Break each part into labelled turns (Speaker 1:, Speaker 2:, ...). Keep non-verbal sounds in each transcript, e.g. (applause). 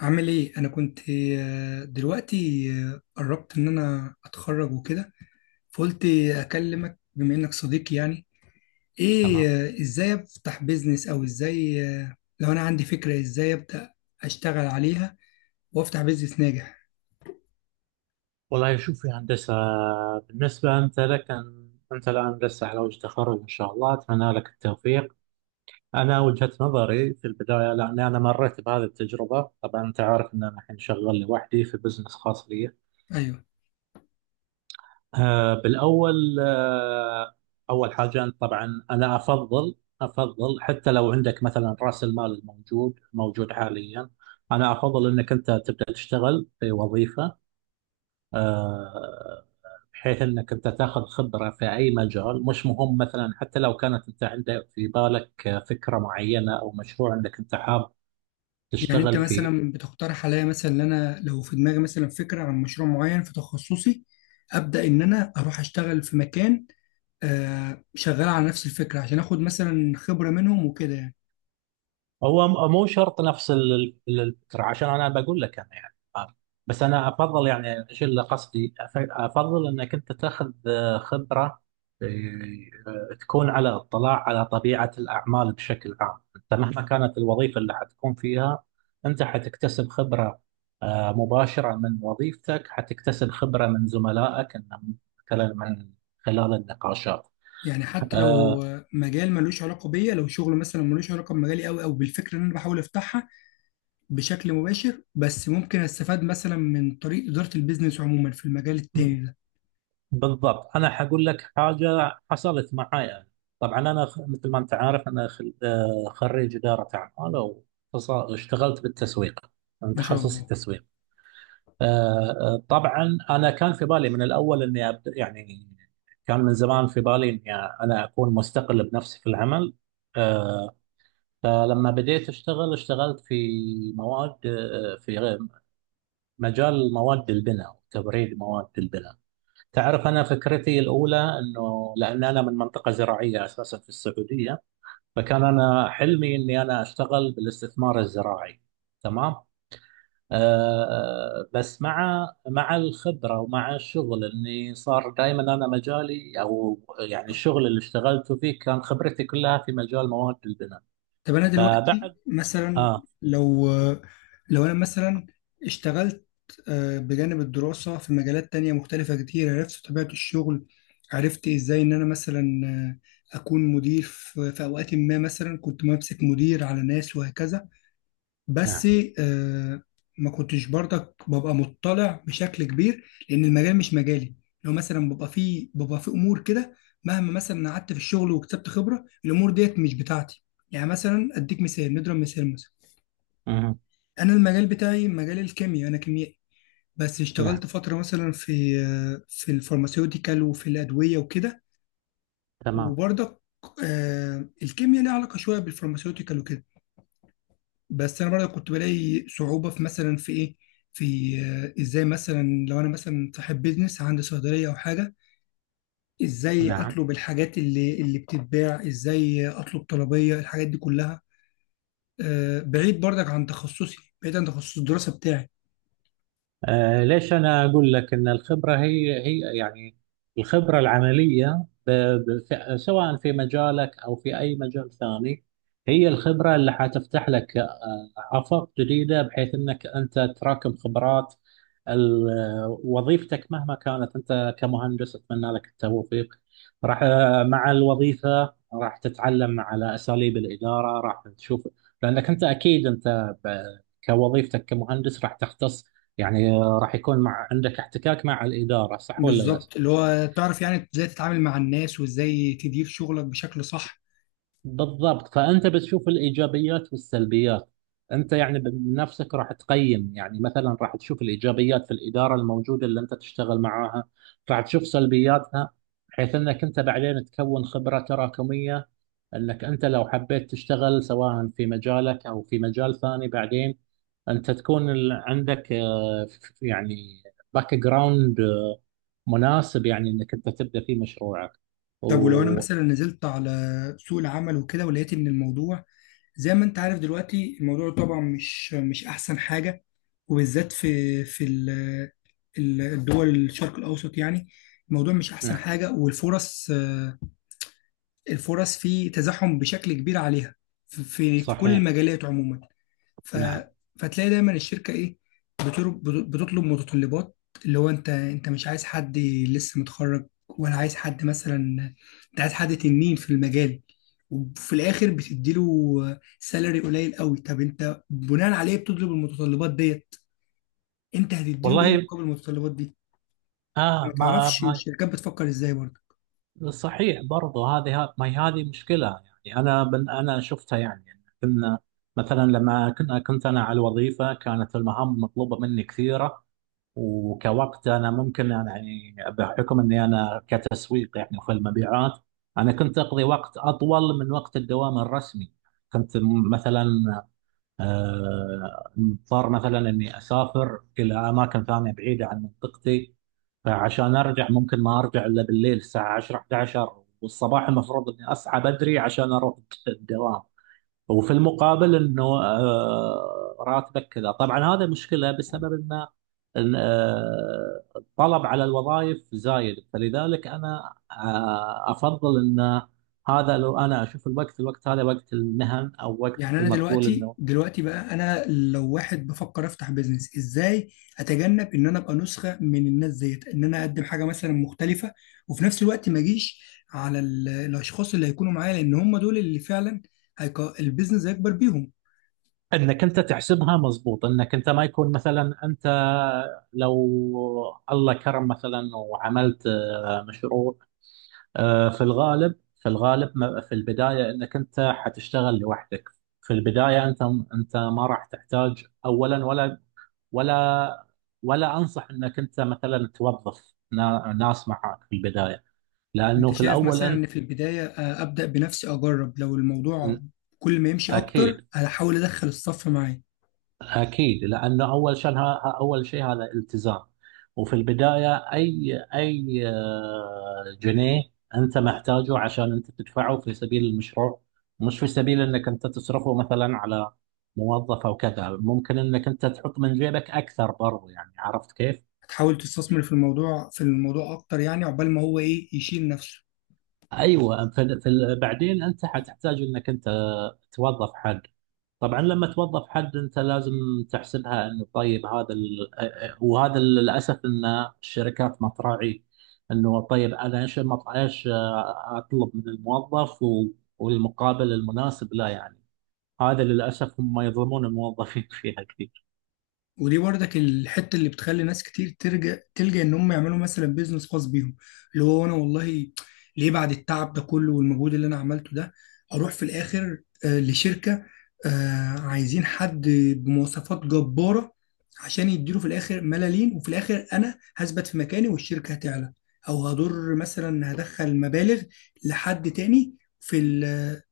Speaker 1: عامل ايه؟ انا كنت دلوقتي قربت ان انا اتخرج وكده، فقلت اكلمك بما انك صديقي، يعني ايه
Speaker 2: تمام.
Speaker 1: ازاي افتح بيزنس؟ او ازاي لو انا عندي فكرة ازاي ابدأ اشتغل عليها وافتح بيزنس ناجح؟
Speaker 2: والله شوف يا هندسة، بالنسبة أنت لك أن أنت الآن لسه على وجه تخرج إن شاء الله، أتمنى لك التوفيق. أنا وجهة نظري في البداية، لأني أنا مريت بهذه التجربة، طبعا أنت عارف أن أنا الحين شغال لوحدي في بزنس خاص لي.
Speaker 1: ايوه.
Speaker 2: آه بالأول آه أول حاجة أنت طبعا أنا أفضل حتى لو عندك مثلا رأس المال موجود حاليا، أنا أفضل أنك أنت تبدأ تشتغل في وظيفة، آه، بحيث انك انت تاخذ خبره في اي مجال، مش مهم مثلا، حتى لو كانت انت عندك في بالك فكره معينه او مشروع انك انت حاب
Speaker 1: يعني انت
Speaker 2: تشتغل فيه.
Speaker 1: مثلا بتقترح عليا مثلا ان انا لو في دماغي مثلا فكرة عن مشروع معين في تخصصي ابدأ ان انا اروح اشتغل في مكان شغال على نفس الفكرة عشان اخد مثلا خبرة منهم وكده يعني.
Speaker 2: هو مو شرط نفس الفكرة عشان أنا بقول لك أنا يعني. بس أنا أفضل، يعني إيش اللي قصدي، أفضل أنك أنت تاخذ خبرة، آه، تكون على اطلاع على طبيعة الأعمال بشكل عام. أنت مهما كانت الوظيفة اللي حتكون فيها أنت حتكتسب خبرة مباشرة من وظيفتك، حتكتسب خبرة من زملائك، إن مثلا من خلال النقاشات.
Speaker 1: يعني حتى لو
Speaker 2: آه،
Speaker 1: هو مجال ملوش علاقة بيا، لو شغل مثلا ملوش علاقة بمجالي أوي أو بالفكرة اللي أنا بحاول أفتحها بشكل مباشر، بس ممكن أستفاد مثلا من طريق إدارة البيزنس عموما في المجال التاني ده.
Speaker 2: بالضبط، انا حقول لك حاجه حصلت معاي أنا. طبعا انا مثل ما انت عارف انا خريج اداره اعمال واشتغلت بالتسويق، انا
Speaker 1: ما شاء
Speaker 2: تخصصي
Speaker 1: الله.
Speaker 2: تسويق. آه، طبعا انا كان في بالي من الاول اني أبدأ، يعني كان من زمان في بالي اني انا اكون مستقل بنفسي في العمل. آه، فلما بديت اشتغل، اشتغلت في مواد، في مجال مواد البناء، تبريد مواد البناء. تعرف أنا فكرتي الأولى أنه لأن أنا من منطقة زراعية أساسا في السعودية، فكان أنا حلمي أني أنا أشتغل بالاستثمار الزراعي. تمام. أه آه، بس مع الخبرة ومع الشغل، أني صار دائما أنا مجالي، أو يعني الشغل اللي اشتغلته فيه كان خبرتي كلها في مجال مواد البناء.
Speaker 1: طب أنا دلوقتي
Speaker 2: فبعد
Speaker 1: مثلا
Speaker 2: آه
Speaker 1: لو لو أنا مثلا اشتغلت بجانب الدراسة في مجالات تانية مختلفة كتير، عرفت طبيعة الشغل، عرفت إزاي إن أنا مثلا أكون مدير في أوقات ما، مثلا كنت ممسك مدير على ناس وهكذا. بس
Speaker 2: نعم.
Speaker 1: آه، ما كنتش برضك ببقى مطلع بشكل كبير لان المجال مش مجالي. لو مثلا ببقى في امور كده، مهما مثلا قعدت في الشغل وكسبت خبره، الامور ديت مش بتاعتي. يعني مثلا اديك مثال، نضرب مثال مثلا،
Speaker 2: مهم.
Speaker 1: انا المجال بتاعي مجال الكيمياء، انا كيميائي، بس
Speaker 2: نعم.
Speaker 1: اشتغلت فتره مثلا في الفارماسيوتيكال وفي الادويه وكده.
Speaker 2: تمام.
Speaker 1: وبرضك الكيمياء ليها علاقه شويه بالفارماسيوتيكال وكده، بس انا برضه كنت بلاقي صعوبه في مثلا في ايه، في ازاي مثلا لو انا مثلا صاحب بيزنس عندي صيدليه او حاجه، ازاي
Speaker 2: نعم.
Speaker 1: اطلب الحاجات اللي بتتباع، ازاي اطلب طلبيه الحاجات دي كلها، بعيد برضك عن تخصصي، بعيد عن تخصص الدراسه بتاعي.
Speaker 2: ليش أنا أقول لك أن الخبرة هي يعني الخبرة العملية، سواء في مجالك أو في أي مجال ثاني، هي الخبرة اللي حتفتح لك آفاق جديدة، بحيث أنك أنت تراكم خبرات. وظيفتك مهما كانت، أنت كمهندس أتمنى لك التوفيق، راح، مع الوظيفة راح تتعلم على أساليب الإدارة، راح تشوف، لأنك أنت أكيد كوظيفتك كمهندس راح تختص، يعني راح يكون مع عندك احتكاك مع الإدارة، صح ولا لا؟
Speaker 1: بالظبط، اللي هو تعرف يعني ازاي تتعامل مع الناس وازاي تدير شغلك بشكل صح.
Speaker 2: بالضبط، فأنت بتشوف الإيجابيات والسلبيات، أنت يعني بنفسك راح تقيم، يعني مثلا راح تشوف الإيجابيات في الإدارة الموجودة اللي أنت تشتغل معاها، راح تشوف سلبياتها، بحيث أنك أنت بعدين تكون خبرة تراكمية، أنك أنت لو حبيت تشتغل سواء في مجالك أو في مجال ثاني بعدين أنت تكون عندك يعني باك جراوند مناسب، يعني أنك أنت تبدأ فيه مشروعك.
Speaker 1: طب ولو انا
Speaker 2: ونعم.
Speaker 1: مثلا نزلت على سوق العمل وكده ولقيت ان الموضوع زي ما انت عارف دلوقتي الموضوع طبعا مش احسن حاجة، وبالذات في الدول الشرق الاوسط يعني، الموضوع مش احسن حاجة، والفرص الفرص فيه تزاحم بشكل كبير عليها، في كل
Speaker 2: صحيح.
Speaker 1: المجالات عموما. ف...
Speaker 2: نعم.
Speaker 1: فتلاقي دايما الشركه ايه، بتر- بتطلب متطلبات، اللي هو انت مش عايز حد لسه متخرج، ولا عايز حد مثلا، انت عايز حد تنين في المجال، وفي الاخر بتديله سالري قليل قوي. طب انت بناء عليه بتطلب المتطلبات ديت، انت هتديله ايه
Speaker 2: والله
Speaker 1: مقابل المتطلبات دي؟
Speaker 2: اه
Speaker 1: ما
Speaker 2: ما,
Speaker 1: تعرفش
Speaker 2: ما
Speaker 1: الشركات بتفكر ازاي برضه.
Speaker 2: صحيح، برضه هذه، ما هي هذه مشكله. يعني انا من انا شفتها، يعني كنا، مثلا لما كنت انا على الوظيفه كانت المهام مطلوبه مني كثيره، وكوقت انا ممكن أنا، يعني بحكم اني انا كتسويق يعني في المبيعات، انا كنت اقضي وقت اطول من وقت الدوام الرسمي. كنت مثلا مضطر مثلا اني اسافر الى اماكن ثانيه بعيده عن منطقتي، فعشان ارجع ممكن ما ارجع الا بالليل الساعه 10 11، والصباح المفروض اني اصحى بدري عشان اروح الدوام. وفي المقابل انه راتبك كذا، طبعا هذا مشكله بسبب ان إن، آه، الطلب على الوظائف زايد، فلذلك انا افضل ان، هذا لو انا اشوف الوقت هذا وقت المهن او وقت
Speaker 1: يعني
Speaker 2: مثل
Speaker 1: انا
Speaker 2: ما تقول،
Speaker 1: دلوقتي
Speaker 2: انه
Speaker 1: دلوقتي بقى انا لو واحد بفكر افتح بيزنس، ازاي اتجنب ان انا ابقى نسخه من الناس ديت، ان انا اقدم حاجه مثلا مختلفه، وفي نفس الوقت ما اجيش على الاشخاص اللي هيكونوا معايا، لان هم دول اللي فعلا البيزنس هيكبر بيهم.
Speaker 2: انك انت تحسبها مضبوط، انك انت ما يكون مثلا انت، لو الله كرم مثلا وعملت مشروع، في الغالب، في البدايه انك انت حتشتغل لوحدك. في البدايه انت، انت ما راح تحتاج اولا، ولا ولا انصح انك انت مثلا توظف ناس معك في البدايه،
Speaker 1: انت
Speaker 2: لانه في
Speaker 1: شايف
Speaker 2: الاول
Speaker 1: مثلا ان
Speaker 2: انت،
Speaker 1: في البدايه ابدا بنفسي اجرب، لو الموضوع كل ما يمشي اكتر
Speaker 2: اكيد.
Speaker 1: هحاول ادخل الصف معايا؟
Speaker 2: أكيد لأنه أول شيء، أول شيء هذا التزام. وفي البداية أي جنيه أنت محتاجه عشان أنت تدفعه في سبيل المشروع، مش في سبيل أنك أنت تصرفه مثلا على موظف أو كذا. ممكن أنك أنت تحط من جيبك أكثر برضو، يعني عرفت كيف؟
Speaker 1: هتحاول تستثمر في الموضوع اكتر يعني، عقبال ما هو ايه يشيل نفسه.
Speaker 2: أيوة، في بعدين أنت حتحتاج أنك أنت توظف حد. طبعا لما توظف حد انت لازم تحسبها، انه طيب هذا ال... وهذا للاسف، ان الشركات ما تراعي انه، طيب انا ايش ايش اطلب من الموظف و... والمقابل المناسب، لا يعني هذا للاسف، هم يظلمون الموظفين (laughs) فيها كثير.
Speaker 1: ودي برضك الحته اللي بتخلي ناس كتير ترجع تلجأ ان هم يعملوا مثلا بيزنس خاص بيهم، اللي هو انا والله ليه بعد التعب ده كله والمجهود اللي انا عملته ده اروح في الاخر لشركه عايزين حد بمواصفات جباره عشان يديله في الاخر ملالين، وفي الاخر انا هثبت في مكاني والشركه هتعلى، او هضر مثلا هدخل مبالغ لحد تاني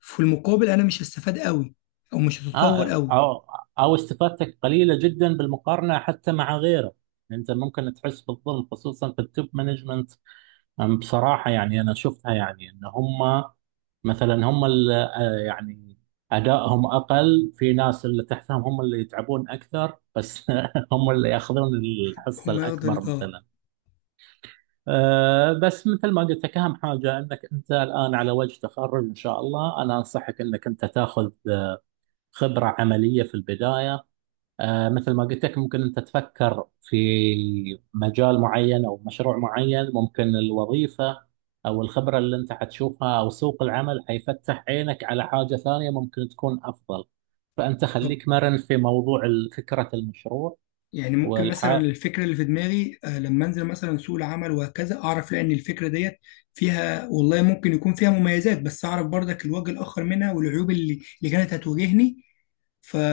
Speaker 1: في المقابل انا مش هستفاد قوي، او مش هتطور
Speaker 2: آه
Speaker 1: قوي.
Speaker 2: او او استفادتك قليله جدا بالمقارنه حتى مع غيره، انت ممكن تحس بالظلم خصوصا في التوب مانجمنت. بصراحه يعني انا شفتها، يعني ان هم مثلا، هم اللي يعني أدائهم أقل في ناس اللي تحتهم، هم اللي يتعبون أكثر، بس (laughs) هم اللي يأخذون الحصة
Speaker 1: هم ياخدوا
Speaker 2: الأكبر مثلا. بس مثل ما قلت لك، أهم حاجة أنك أنت الآن على وجه تخرج إن شاء الله، أنا أنصحك أنك أنت تاخذ خبرة عملية في البداية. مثل ما قلت لك، ممكن أنت تفكر في مجال معين أو مشروع معين، ممكن الوظيفة أو الخبرة اللي أنت حتشوفها أو سوق العمل حيفتح عينك على حاجة ثانية ممكن تكون أفضل، فأنت
Speaker 1: بالظبط.
Speaker 2: خليك مرن في موضوع فكرة المشروع.
Speaker 1: يعني ممكن مثلا
Speaker 2: والح
Speaker 1: الفكره اللي في دماغي لما انزل مثلا سوق العمل وهكذا اعرف لا ان الفكره ديت فيها والله ممكن يكون فيها مميزات، بس اعرف برضك الوجه الاخر منها والعيوب اللي كانت هتواجهني،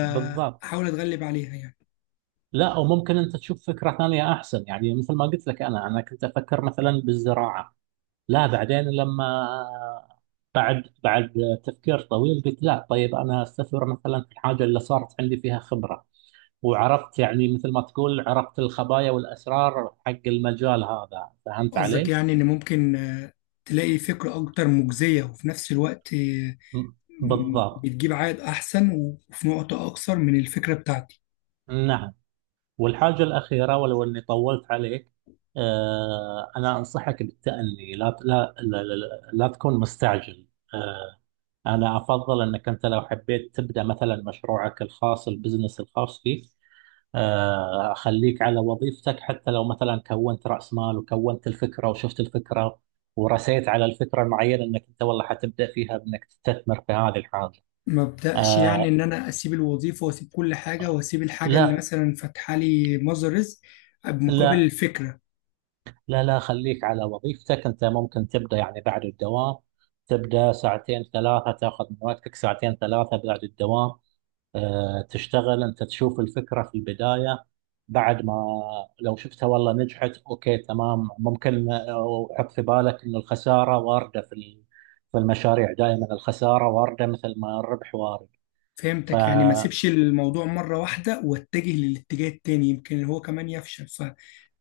Speaker 2: بالضبط.
Speaker 1: اتغلب عليها يعني.
Speaker 2: لا، أو ممكن أنت تشوف فكرة ثانية أحسن. يعني مثل ما قلت لك، أنا كنت أفكر مثلا بالزراعة، لا بعدين لما، بعد تفكير طويل قلت لا، طيب انا استثمر مثلا في الحاجه اللي صارت عندي فيها خبره، وعرفت يعني مثل ما تقول، عرفت الخبايا والاسرار حق المجال هذا، فهمت
Speaker 1: قصدك
Speaker 2: علي؟
Speaker 1: يعني ان ممكن تلاقي فكره اكتر مجزيه، وفي نفس الوقت
Speaker 2: م- بالضبط.
Speaker 1: بتجيب عائد احسن وفي نقطه اكثر من الفكره بتاعتي؟
Speaker 2: نعم. والحاجه الاخيره، ولو اني طولت عليك، انا انصحك بالتأني. لا، لا، لا، لا، لا تكون مستعجل. آه، أنا أفضل أنك أنت لو حبيت تبدأ مثلا مشروعك الخاص، البزنس الخاص فيك، أخليك على وظيفتك، حتى لو مثلا كونت رأس مال وكونت الفكرة وشفت الفكرة ورسيت على الفكرة المعينة، أنك أنت والله حتبدأ فيها بأنك تستثمر في هذه الحاجة.
Speaker 1: ما ابداش يعني
Speaker 2: آه،
Speaker 1: ان انا اسيب الوظيفه واسيب كل حاجه واسيب الحاجه اللي
Speaker 2: لا.
Speaker 1: مثلا فاتحه لي مصدر رزق بمقابل
Speaker 2: لا،
Speaker 1: الفكره.
Speaker 2: لا، لا، خليك على وظيفتك. أنت ممكن تبدأ يعني بعد الدوام، تبدأ ساعتين 3، تاخذ من وقتك ساعتين 3 بعد الدوام، تشتغل انت تشوف الفكرة في البداية، بعد ما، لو شفتها والله نجحت، اوكي تمام. ممكن وحط في بالك انه الخسارة واردة في في المشاريع، دائما الخسارة واردة مثل ما الربح وارد. ف
Speaker 1: فهمتك، يعني ما اسيبش الموضوع مره واحده واتجه للاتجاه التاني يمكن هو كمان يفشل، ف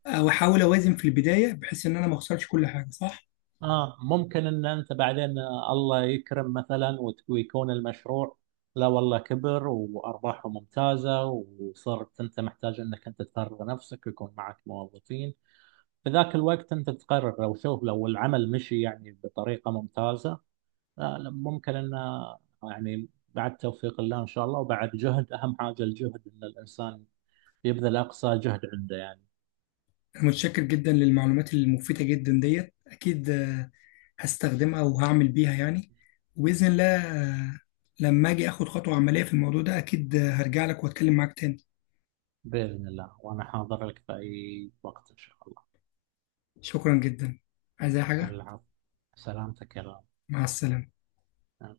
Speaker 1: او احاول اوازن في البدايه بحيث ان انا ما اخسرش كل حاجه، صح؟
Speaker 2: اه، ممكن ان انت بعدين الله يكرم مثلا ويكون المشروع، لا والله، كبر وارباحه ممتازة وصرت انت محتاج انك انت تفرغ نفسك ويكون معك موظفين، في ذاك الوقت أنت تقرر. لو شوف، لو العمل مشي يعني بطريقة ممتازة، لا لا، ممكن أنه يعني بعد توفيق الله إن شاء الله وبعد جهد، أهم حاجة الجهد، أن الإنسان يبذل أقصى جهد عنده يعني.
Speaker 1: انا متشكر جدا للمعلومات المفيده جدا ديت، اكيد هستخدمها وهعمل بيها يعني، وباذن الله لما اجي اخد خطوه عمليه في الموضوع ده اكيد هرجع لك واتكلم معاك تاني.
Speaker 2: بإذن الله، وأنا حاضر لك في أي وقت إن شاء الله.
Speaker 1: شكرا جدا، عايز أي حاجة؟
Speaker 2: العفو. سلامتك يا
Speaker 1: مع السلامة.
Speaker 2: رب.